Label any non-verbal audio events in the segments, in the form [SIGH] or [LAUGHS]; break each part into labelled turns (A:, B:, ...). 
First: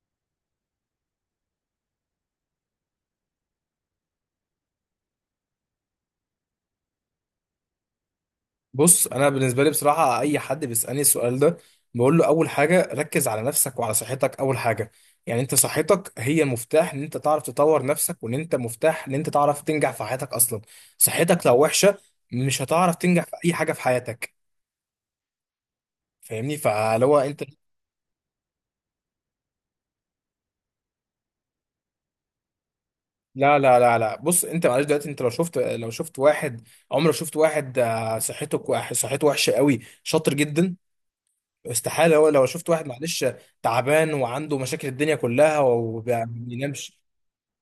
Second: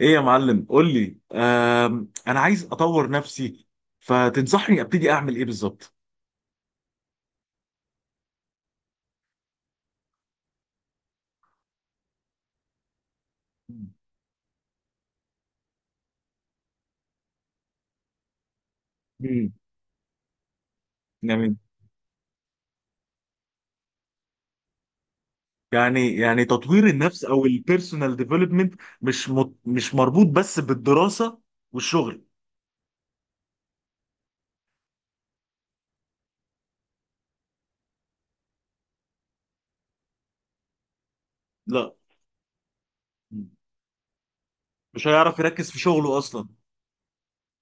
A: ايه يا معلم قول لي انا عايز اطور نفسي. فتنصحني ابتدي اعمل ايه بالظبط؟
B: بص، انا بالنسبه لي بصراحه اي حد بيسالني السؤال ده، بقول له اول حاجه ركز على نفسك وعلى صحتك اول حاجه. يعني انت صحتك هي المفتاح ان انت تعرف تطور نفسك، وان انت مفتاح ان انت
A: امم
B: تعرف تنجح في حياتك اصلا. صحتك
A: جميل.
B: لو وحشه مش هتعرف تنجح في اي حاجه في حياتك.
A: يعني
B: فاهمني،
A: تطوير
B: فاللي هو
A: النفس
B: انت
A: او البيرسونال ديفلوبمنت مش مربوط بس بالدراسة والشغل.
B: لا، لا، لا، لا، بص انت معلش دلوقتي انت لو شفت واحد، عمرك شفت واحد صحته صحته وحشه قوي شاطر جدا؟
A: لا.
B: استحالة. هو لو شفت واحد معلش
A: مم.
B: تعبان وعنده مشاكل
A: مش
B: الدنيا
A: هيعرف
B: كلها
A: يركز في شغله
B: وما
A: اصلا.
B: بينامش.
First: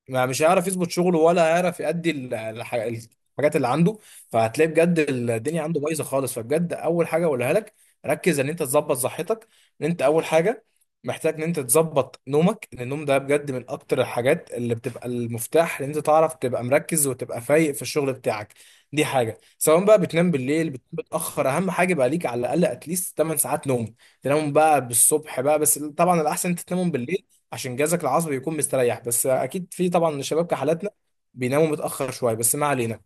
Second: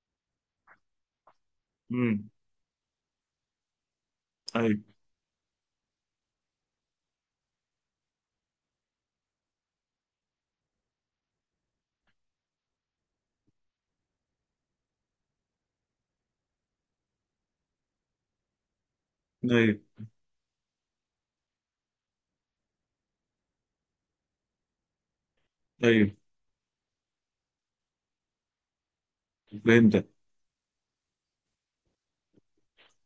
B: ما مش هيعرف يظبط شغله ولا هيعرف يأدي
A: امم.
B: الحاجات اللي عنده. فهتلاقي
A: ايوه،
B: بجد الدنيا عنده بايظه خالص، فبجد اول حاجه اقولها لك، ركز ان انت تظبط صحتك. ان انت اول حاجه محتاج ان انت تظبط نومك، لان النوم ده بجد من اكتر الحاجات اللي بتبقى المفتاح ان انت تعرف تبقى مركز وتبقى فايق في الشغل بتاعك. دي حاجه، سواء بقى
A: ايوه،
B: بتنام بالليل بتنام متاخر، اهم حاجه بقى ليك على الاقل اتليست 8 ساعات نوم. تنام بقى بالصبح بقى، بس
A: ايوه،
B: طبعا الاحسن انت تنامهم بالليل عشان جهازك العصبي يكون مستريح، بس اكيد في
A: فهمتك.
B: طبعا شباب كحالاتنا بيناموا متاخر شويه، بس ما علينا.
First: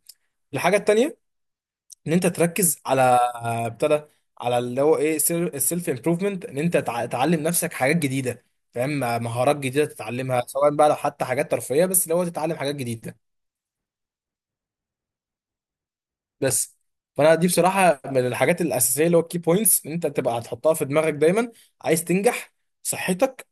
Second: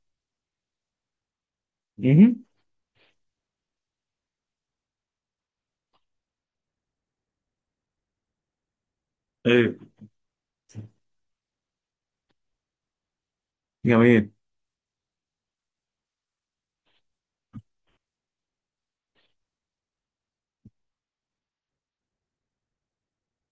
B: الحاجه التانيه ان انت
A: امم.
B: تركز على، ابتدى على اللي هو ايه السيلف امبروفمنت، ان انت تعلم نفسك حاجات جديده، فاهم، مهارات
A: ايوه.
B: جديده تتعلمها سواء بقى لو حتى حاجات ترفيهيه، بس اللي هو تتعلم حاجات جديده
A: جميل.
B: بس. فانا دي بصراحه من الحاجات الاساسيه اللي هو الكي بوينتس ان انت تبقى هتحطها في دماغك دايما. عايز تنجح، صحتك،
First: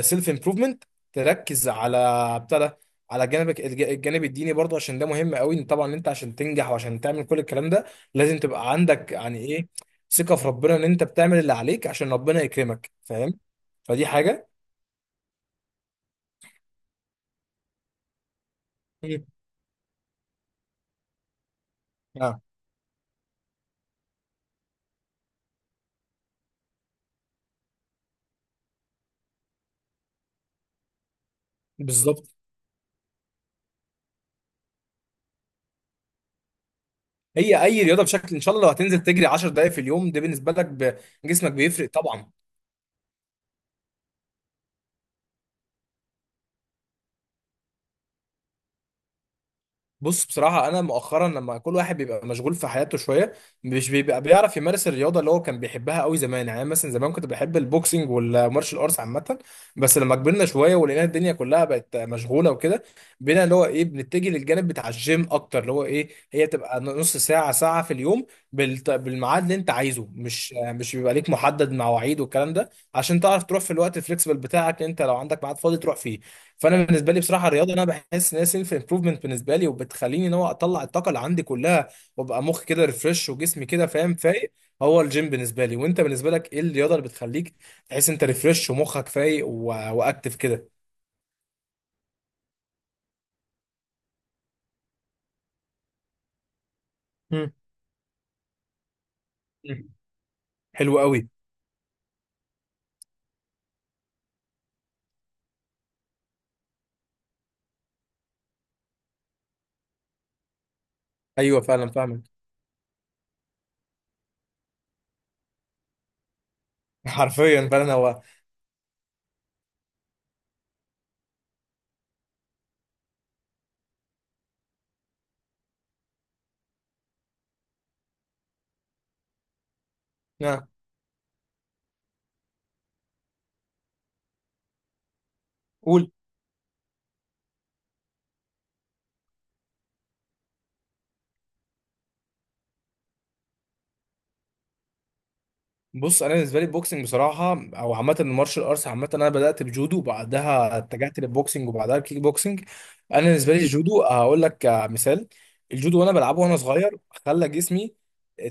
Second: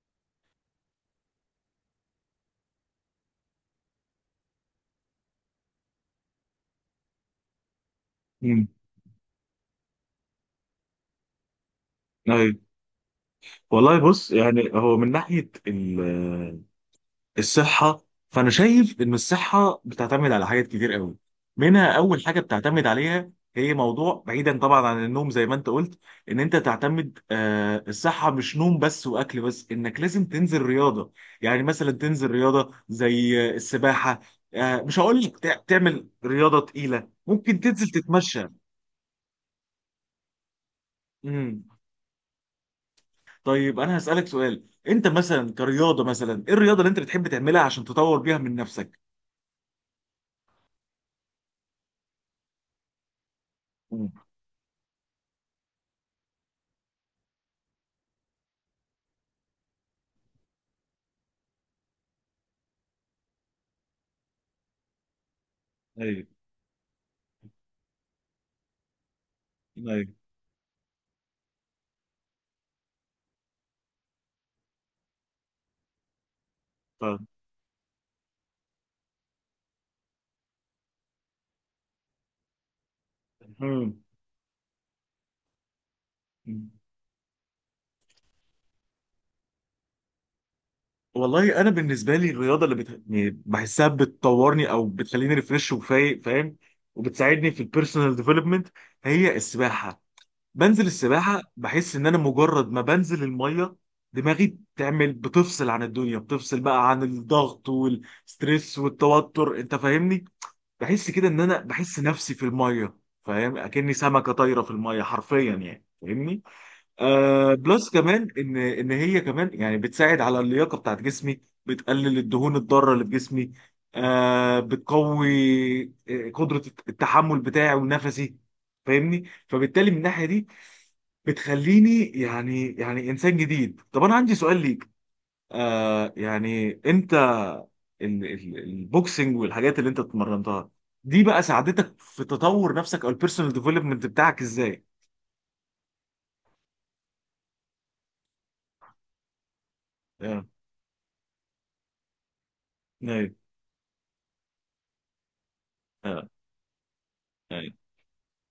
B: سيلف امبروفمنت، تركز على بتاع ده، على جانبك الجانب الديني برضه، عشان ده مهم قوي. إن طبعا انت عشان تنجح وعشان تعمل كل الكلام ده لازم
A: امم.
B: تبقى عندك يعني ايه، ثقة في ربنا ان انت بتعمل اللي عليك عشان ربنا
A: ايوه،
B: يكرمك، فاهم؟
A: والله
B: فدي
A: بص،
B: حاجة.
A: يعني هو من ناحية الصحة، فأنا شايف إن
B: مم.
A: الصحة بتعتمد على حاجات كتير قوي. منها أول حاجة
B: اه.
A: بتعتمد عليها هي موضوع، بعيدا طبعا عن النوم زي ما أنت قلت، إن أنت تعتمد الصحة مش نوم بس وأكل بس، إنك لازم تنزل رياضة. يعني مثلا
B: بالظبط.
A: تنزل رياضة زي السباحة. آه، مش هقول لك تعمل رياضة تقيلة، ممكن
B: هي اي
A: تنزل
B: رياضة بشكل ان
A: تتمشى.
B: شاء الله لو هتنزل تجري 10 دقائق في اليوم، ده بالنسبة لك جسمك
A: مم.
B: بيفرق طبعا.
A: طيب، أنا هسألك سؤال، أنت مثلا كرياضة مثلا إيه الرياضة اللي أنت بتحب تعملها عشان تطور بيها من نفسك؟
B: بص، بصراحة أنا مؤخرا لما كل واحد بيبقى مشغول في حياته شوية، مش
A: مم.
B: بيبقى بيعرف يمارس الرياضة اللي هو كان بيحبها قوي زمان. يعني أنا مثلا زمان كنت بحب البوكسنج والمارشال ارتس عامة، بس لما كبرنا شوية ولقينا الدنيا كلها بقت مشغولة وكده، بقينا اللي هو إيه بنتجه للجانب بتاع الجيم أكتر، اللي هو إيه
A: ايوه،
B: هي تبقى نص ساعة ساعة في اليوم، بالميعاد اللي أنت
A: ايوه.
B: عايزه، مش بيبقى ليك محدد مواعيد والكلام ده، عشان تعرف تروح في الوقت الفليكسبل بتاعك، أنت لو عندك ميعاد فاضي تروح فيه. فانا بالنسبه لي بصراحه الرياضه، انا بحس ان هي سيلف امبروفمنت بالنسبه لي، وبتخليني ان هو اطلع الطاقه اللي عندي كلها، وابقى مخي كده ريفرش وجسمي كده،
A: مم.
B: فاهم، فايق. هو الجيم بالنسبه لي، وانت بالنسبه لك ايه الرياضه اللي بتخليك تحس انت ريفرش ومخك فايق و... واكتف كده؟
A: والله انا بالنسبه لي الرياضه اللي يعني بحسها بتطورني او بتخليني ريفريش وفايق، فاهم، وبتساعدني
B: مم.
A: في البيرسونال ديفلوبمنت، هي السباحه. بنزل
B: حلو قوي.
A: السباحه بحس ان انا مجرد ما بنزل الميه دماغي بتفصل عن الدنيا، بتفصل بقى عن الضغط والستريس والتوتر، انت فاهمني. بحس كده ان انا
B: ايوه، فعلا
A: بحس
B: فاهمك.
A: نفسي في الميه، فاهم، اكني سمكه طايره في الميه حرفيا يعني، فاهمني.
B: [LAUGHS]
A: آه
B: حرفيا،
A: بلس
B: فعلا هو.
A: كمان ان هي كمان يعني بتساعد على اللياقه بتاعت جسمي، بتقلل الدهون الضاره اللي في جسمي، آه بتقوي قدره التحمل بتاعي ونفسي، فاهمني، فبالتالي من الناحيه دي
B: نعم.
A: بتخليني يعني انسان جديد. طب انا عندي سؤال ليك،
B: قول.
A: يعني انت البوكسنج والحاجات اللي انت اتمرنتها دي بقى ساعدتك في تطور نفسك او البيرسونال ديفلوبمنت بتاعك ازاي؟
B: بص، انا بالنسبه لي البوكسنج بصراحه، او عامه المارشال ارتس عامه، انا بدات بجودو
A: اه.
B: وبعدها اتجهت للبوكسنج وبعدها الكيك بوكسنج. انا
A: ايوه.
B: بالنسبه لي الجودو هقول لك مثال. الجودو وانا
A: اه.
B: بلعبه وانا صغير، خلى جسمي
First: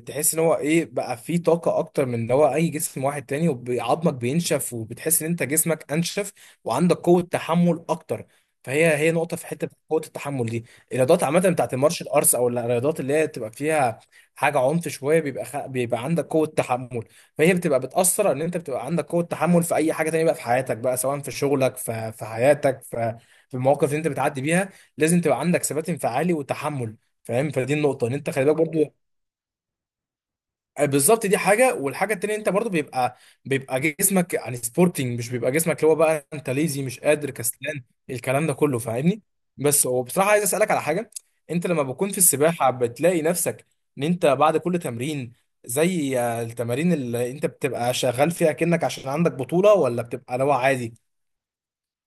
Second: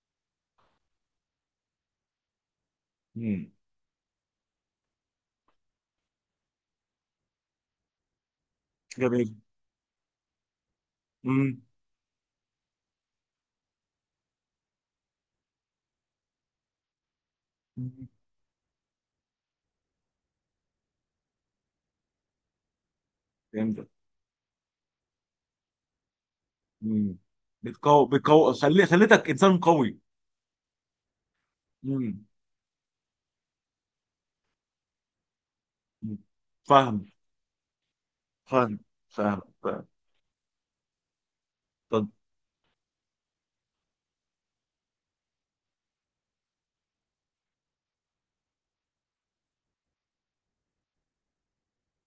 B: تحس ان هو ايه بقى فيه طاقه اكتر من ان هو اي جسم واحد تاني،
A: ايوه.
B: وعظمك بينشف وبتحس ان انت جسمك انشف، وعندك قوه تحمل اكتر. فهي
A: جميل.
B: نقطه في حته، قوه التحمل دي. الرياضات عامه
A: امم.
B: بتاعت المارشال ارتس، او الرياضات اللي هي تبقى فيها حاجه عنف شويه، بيبقى بيبقى عندك قوه تحمل. فهي بتبقى
A: أمم.
B: بتأثر ان انت بتبقى عندك قوة تحمل في اي حاجة تانية بقى في حياتك بقى، سواء في شغلك في حياتك في المواقف
A: فهمتك.
B: اللي انت بتعدي بيها. لازم تبقى عندك ثبات انفعالي وتحمل،
A: امم.
B: فاهم، فدي
A: بتقوي،
B: النقطة ان انت خلي بالك برضو.
A: خليتك انسان قوي.
B: بالظبط، دي حاجه. والحاجه
A: امم.
B: التانيه انت برضو بيبقى جسمك يعني سبورتنج، مش بيبقى جسمك اللي هو
A: أمم.
B: بقى انت ليزي مش
A: فاهم.
B: قادر كسلان، الكلام ده
A: فاهم،
B: كله، فاهمني؟
A: فاهم، فاهم.
B: بس هو بصراحه عايز اسالك على حاجه. انت لما
A: طب،
B: بتكون في السباحه بتلاقي نفسك ان انت بعد كل تمرين، زي التمارين اللي انت بتبقى شغال فيها، كأنك عشان عندك بطوله، ولا بتبقى لو عادي؟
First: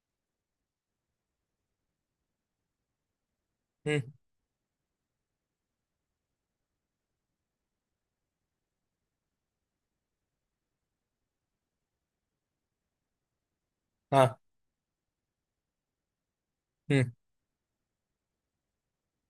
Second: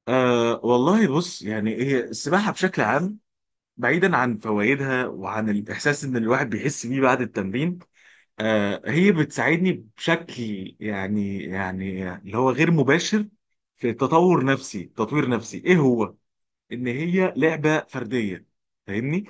A: والله بص، يعني هي السباحه بشكل عام،
B: مم.
A: بعيدا عن فوائدها وعن الاحساس ان الواحد بيحس بيه بعد التمرين، آه هي بتساعدني بشكل يعني اللي هو غير مباشر في
B: ها.
A: تطور نفسي، تطوير نفسي ايه هو، ان
B: مم.
A: هي لعبه فرديه، فاهمني،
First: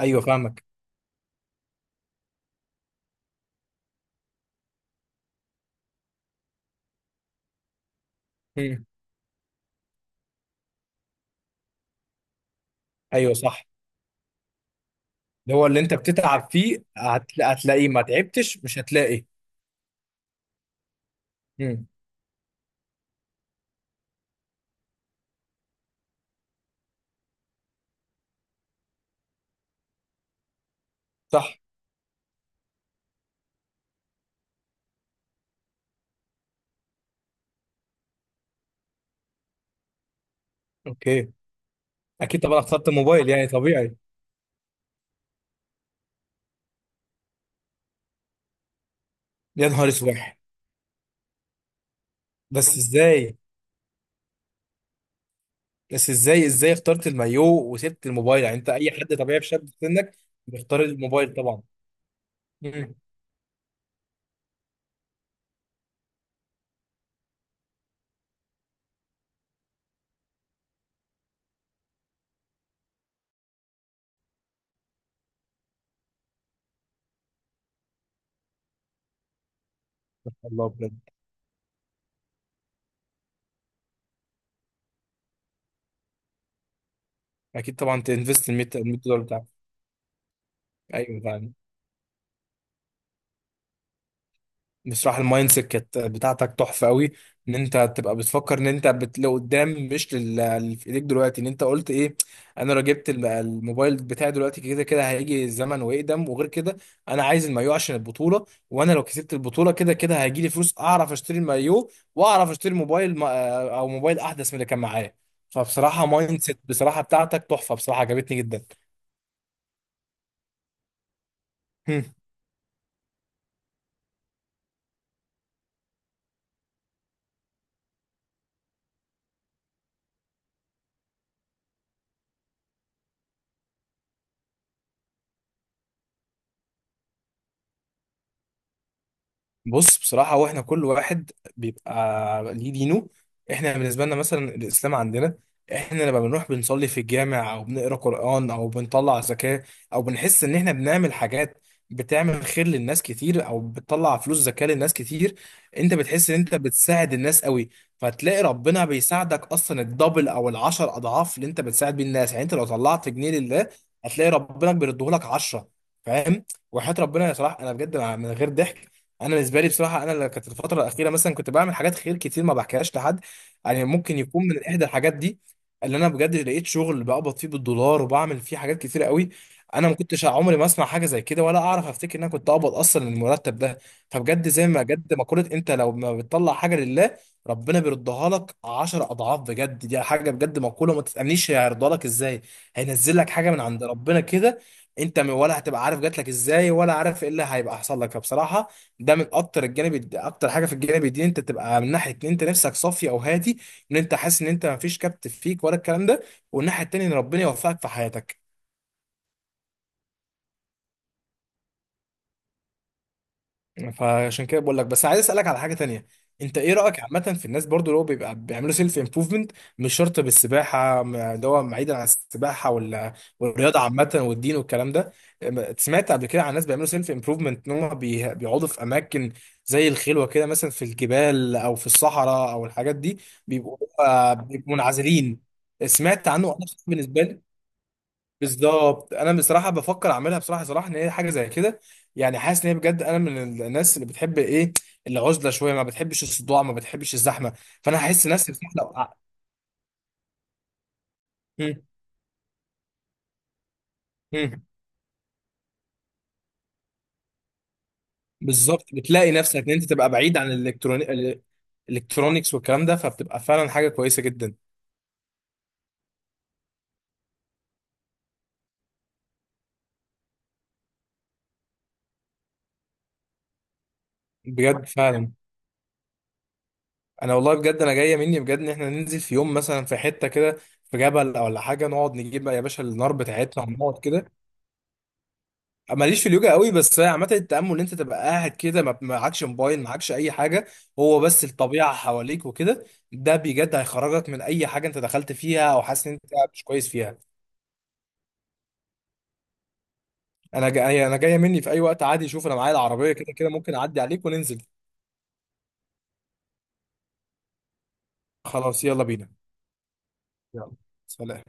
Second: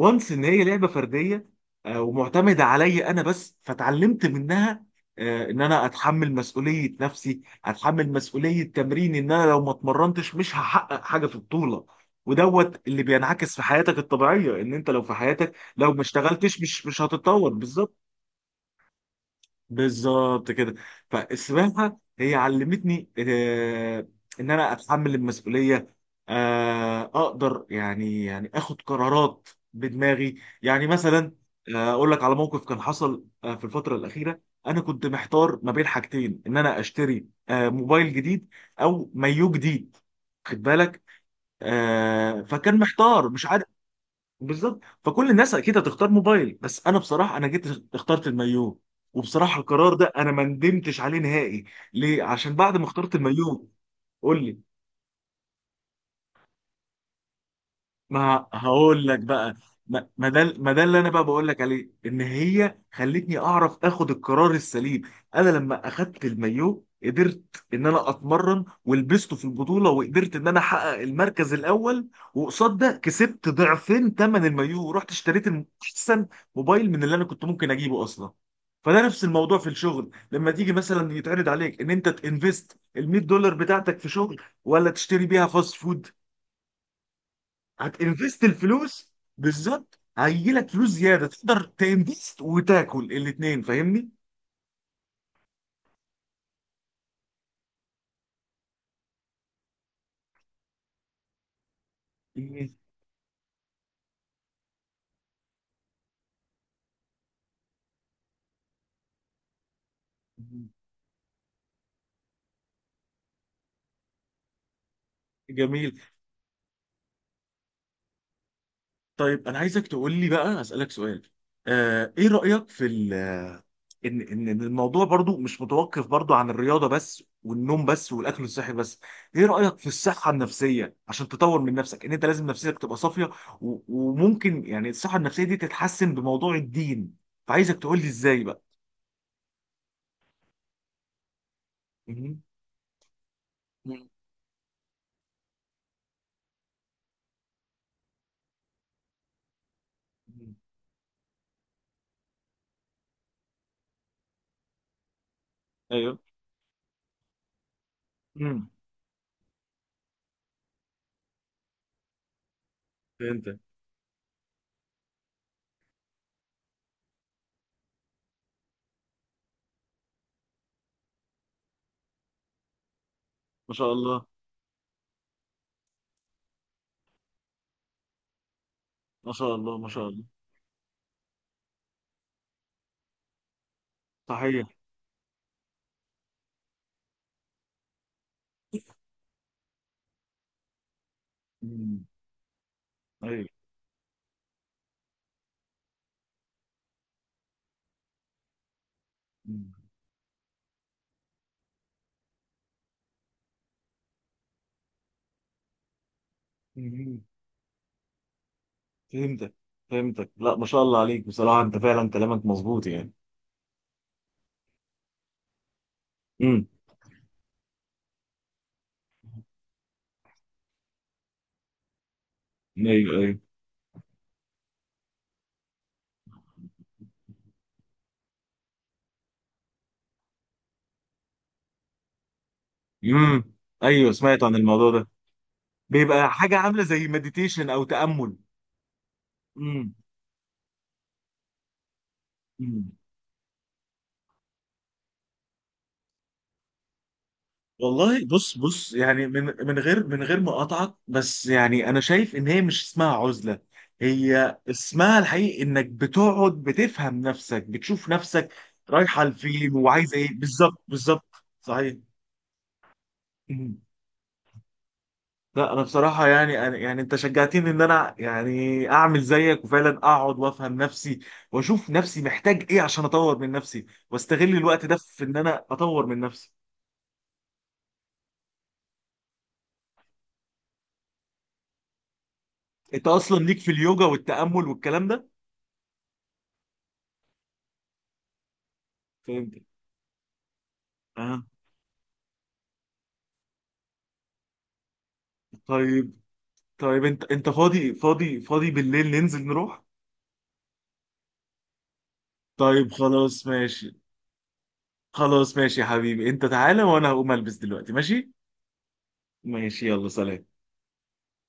B: ايوه،
A: ان هي
B: فاهمك.
A: لعبه فرديه. ومعتمده عليا انا بس، فتعلمت منها ان انا اتحمل مسؤوليه نفسي، اتحمل مسؤوليه
B: مم.
A: تمرين، ان انا لو ما اتمرنتش مش هحقق حاجه في البطوله. ودوت اللي
B: ايوه،
A: بينعكس في
B: صح.
A: حياتك الطبيعيه، ان انت لو في حياتك
B: اللي هو اللي
A: لو
B: انت
A: ما
B: بتتعب
A: اشتغلتش
B: فيه
A: مش هتتطور
B: هتلاقيه،
A: بالظبط.
B: ما تعبتش مش هتلاقي.
A: بالظبط كده.
B: مم.
A: فالسباحه هي علمتني ان انا اتحمل المسؤوليه، اقدر يعني اخد قرارات بدماغي. يعني مثلا
B: صح.
A: اقول لك على موقف كان حصل في الفتره الاخيره. انا كنت محتار ما بين حاجتين، ان انا اشتري موبايل جديد او مايو جديد، خد بالك.
B: اوكي. اكيد طبعا
A: فكان
B: اخترت
A: محتار
B: الموبايل،
A: مش
B: يعني
A: عارف
B: طبيعي.
A: بالظبط. فكل الناس اكيد هتختار موبايل، بس انا بصراحه انا جيت اخترت المايو. وبصراحه
B: يا نهار
A: القرار
B: اسود.
A: ده انا ما ندمتش عليه نهائي. ليه؟ عشان بعد
B: بس
A: ما اخترت
B: ازاي؟
A: المايو، قول لي،
B: بس ازاي، ازاي اخترت المايو وسبت الموبايل؟
A: ما
B: يعني انت اي
A: هقول
B: حد
A: لك
B: طبيعي في
A: بقى.
B: شاب في
A: ما
B: سنك
A: ما ده، ما
B: بيختار
A: ده اللي انا بقى
B: الموبايل
A: بقول لك
B: طبعا.
A: عليه، ان هي
B: مم.
A: خلتني اعرف اخد القرار السليم. انا لما اخدت المايو قدرت ان انا اتمرن ولبسته في البطوله وقدرت ان انا احقق المركز الاول، وقصاد ده كسبت ضعفين ثمن المايو ورحت اشتريت احسن موبايل من اللي انا كنت ممكن اجيبه اصلا. فده نفس الموضوع في الشغل لما
B: الله،
A: تيجي
B: بجد.
A: مثلا يتعرض عليك ان انت تنفست ال $100 بتاعتك في شغل ولا تشتري بيها فاست فود.
B: اكيد طبعا
A: هتنفست
B: تنفست ال 100
A: الفلوس؟
B: دولار بتاعك.
A: بالظبط. هيجيلك فلوس
B: ايوه،
A: زياده
B: فعلا.
A: تقدر تنفست وتاكل الاثنين، فاهمني؟
B: بصراحة المايند سيت كانت بتاعتك تحفة قوي، ان انت تبقى بتفكر ان انت لقدام، مش اللي في ايديك دلوقتي، ان انت قلت ايه؟ انا
A: مم.
B: لو جبت الموبايل بتاعي دلوقتي كده كده هيجي الزمن ويقدم، وغير كده انا عايز المايو عشان البطولة، وانا لو كسبت البطولة كده كده هيجي لي فلوس اعرف اشتري المايو واعرف اشتري موبايل او موبايل احدث من اللي كان معايا.
A: جميل.
B: فبصراحة مايند سيت بصراحة بتاعتك تحفة، بصراحة عجبتني جدا.
A: طيب، انا عايزك تقول لي بقى، اسالك سؤال، ايه رايك في ان ان إن الموضوع برضو مش متوقف برضو عن الرياضه بس والنوم بس والاكل الصحي بس. ايه رايك في الصحه النفسيه عشان تطور من نفسك، ان انت لازم نفسيتك تبقى صافيه، وممكن يعني الصحه النفسيه دي تتحسن بموضوع الدين؟ فعايزك تقول لي ازاي بقى.
B: بص، بصراحة هو احنا كل واحد
A: مهم.
B: بيبقى ليه دينه. احنا بالنسبة
A: مم.
B: لنا مثلا الإسلام عندنا، احنا لما بنروح بنصلي في الجامع أو بنقرأ قرآن أو بنطلع زكاة، أو بنحس إن احنا بنعمل حاجات بتعمل خير للناس كتير أو بتطلع فلوس زكاة للناس كتير، أنت
A: ايوه.
B: بتحس إن أنت بتساعد الناس قوي. فتلاقي
A: امم.
B: ربنا بيساعدك أصلا الدبل أو العشر أضعاف اللي أنت بتساعد بيه الناس. يعني أنت لو طلعت جنيه
A: فهمتك.
B: لله، هتلاقي ربنا بيردهولك عشرة، فاهم؟ وحياة ربنا يا صلاح، أنا بجد من غير ضحك، انا بالنسبه لي بصراحه انا اللي كانت الفتره الاخيره مثلا كنت بعمل حاجات خير كتير ما بحكيهاش لحد،
A: ما
B: يعني
A: شاء
B: ممكن
A: الله.
B: يكون من احدى الحاجات دي، اللي انا بجد لقيت شغل بقبض فيه بالدولار وبعمل فيه حاجات كتير قوي.
A: ما شاء الله، ما
B: انا ما
A: شاء الله.
B: كنتش عمري ما اسمع حاجه زي كده، ولا اعرف افتكر ان انا كنت اقبض اصلا المرتب ده. فبجد زي
A: صحيح.
B: ما بجد مقوله، انت لو ما بتطلع حاجه لله، ربنا بيردها لك 10 اضعاف. بجد دي حاجه، بجد مقوله ما تتامنيش هيرضى لك
A: امم.
B: ازاي، هينزل لك
A: ايوه.
B: حاجه من عند ربنا كده، انت ولا هتبقى عارف جات لك ازاي، ولا عارف ايه اللي هيبقى حصل لك. فبصراحه ده من اكتر
A: مم.
B: الجانب اكتر حاجه في الجانب الديني، انت تبقى من ناحيه ان انت نفسك صافي او هادي، ان انت حاسس ان انت ما فيش كبت فيك ولا الكلام ده، والناحيه التانيه ان
A: مم.
B: ربنا يوفقك في حياتك.
A: فهمتك، فهمتك. لا، ما شاء الله عليك بصراحة، انت فعلا كلامك مظبوط يعني.
B: فعشان كده بقول لك بس عايز اسالك على حاجه تانية، انت
A: امم.
B: ايه رايك، اتفضل، عامه في الناس برضو اللي هو بيبقى بيعملوا سيلف امبروفمنت، مش شرط بالسباحه، اللي هو بعيدا عن السباحه،
A: ايوه،
B: ولا
A: ايوه.
B: والرياضه عامه والدين والكلام ده، سمعت قبل كده عن ناس بيعملوا سيلف امبروفمنت ان هم بيقعدوا في اماكن زي الخلوه كده مثلا، في الجبال او في الصحراء او الحاجات دي،
A: امم.
B: بيبقوا
A: ايوه،
B: آه،
A: سمعت عن
B: بيبقوا
A: الموضوع ده.
B: منعزلين. سمعت
A: بيبقى
B: عنه،
A: حاجة
B: انا
A: عاملة زي
B: بالنسبه لي
A: مديتيشن او تأمل.
B: بالظبط، انا بصراحه بفكر اعملها بصراحه ان هي حاجه زي كده. يعني حاسس ان هي
A: امم.
B: بجد، انا من الناس اللي بتحب ايه، العزله شويه، ما بتحبش الصداع ما بتحبش الزحمه. فانا
A: والله
B: هحس نفسي
A: بص،
B: بصراحه لو
A: بص، يعني من غير ما اقاطعك، بس
B: مم.
A: يعني انا شايف ان هي مش اسمها عزله. هي
B: مم.
A: اسمها الحقيقي انك بتقعد بتفهم نفسك، بتشوف نفسك
B: بالظبط،
A: رايحه
B: بتلاقي نفسك ان
A: لفين
B: انت تبقى
A: وعايزه ايه
B: بعيد عن
A: بالظبط. بالظبط، صحيح.
B: الالكترونيكس والكلام ده، فبتبقى فعلا
A: مم.
B: حاجه كويسه جدا.
A: لا انا بصراحه يعني أنا، يعني انت شجعتني ان انا يعني اعمل زيك وفعلا اقعد وافهم نفسي، واشوف نفسي محتاج ايه عشان اطور من نفسي واستغل
B: بجد،
A: الوقت ده في
B: فعلا.
A: ان انا اطور من نفسي.
B: انا والله بجد، انا جايه مني بجد ان احنا ننزل في يوم مثلا في حته كده، في جبل ولا حاجه، نقعد نجيب بقى يا باشا
A: انت
B: النار
A: اصلا ليك
B: بتاعتنا
A: في
B: ونقعد
A: اليوجا
B: كده.
A: والتامل والكلام ده.
B: ماليش في اليوجا قوي، بس هي عامه التامل ان انت تبقى قاعد كده ما معكش موبايل معكش اي حاجه، هو بس
A: فهمت.
B: الطبيعه حواليك وكده. ده بجد هيخرجك من اي حاجه انت دخلت فيها او حاسس ان
A: طيب.
B: انت مش كويس
A: طيب،
B: فيها.
A: انت فاضي، فاضي، فاضي بالليل، ننزل نروح؟
B: انا جايه مني في اي وقت عادي، شوف انا معايا
A: طيب
B: العربيه كده
A: خلاص
B: كده ممكن
A: ماشي.
B: اعدي عليك وننزل.
A: خلاص ماشي يا حبيبي، انت تعالى وانا هقوم البس دلوقتي، ماشي.
B: خلاص يلا بينا.
A: ماشي، يلا، سلام.
B: يلا، سلام.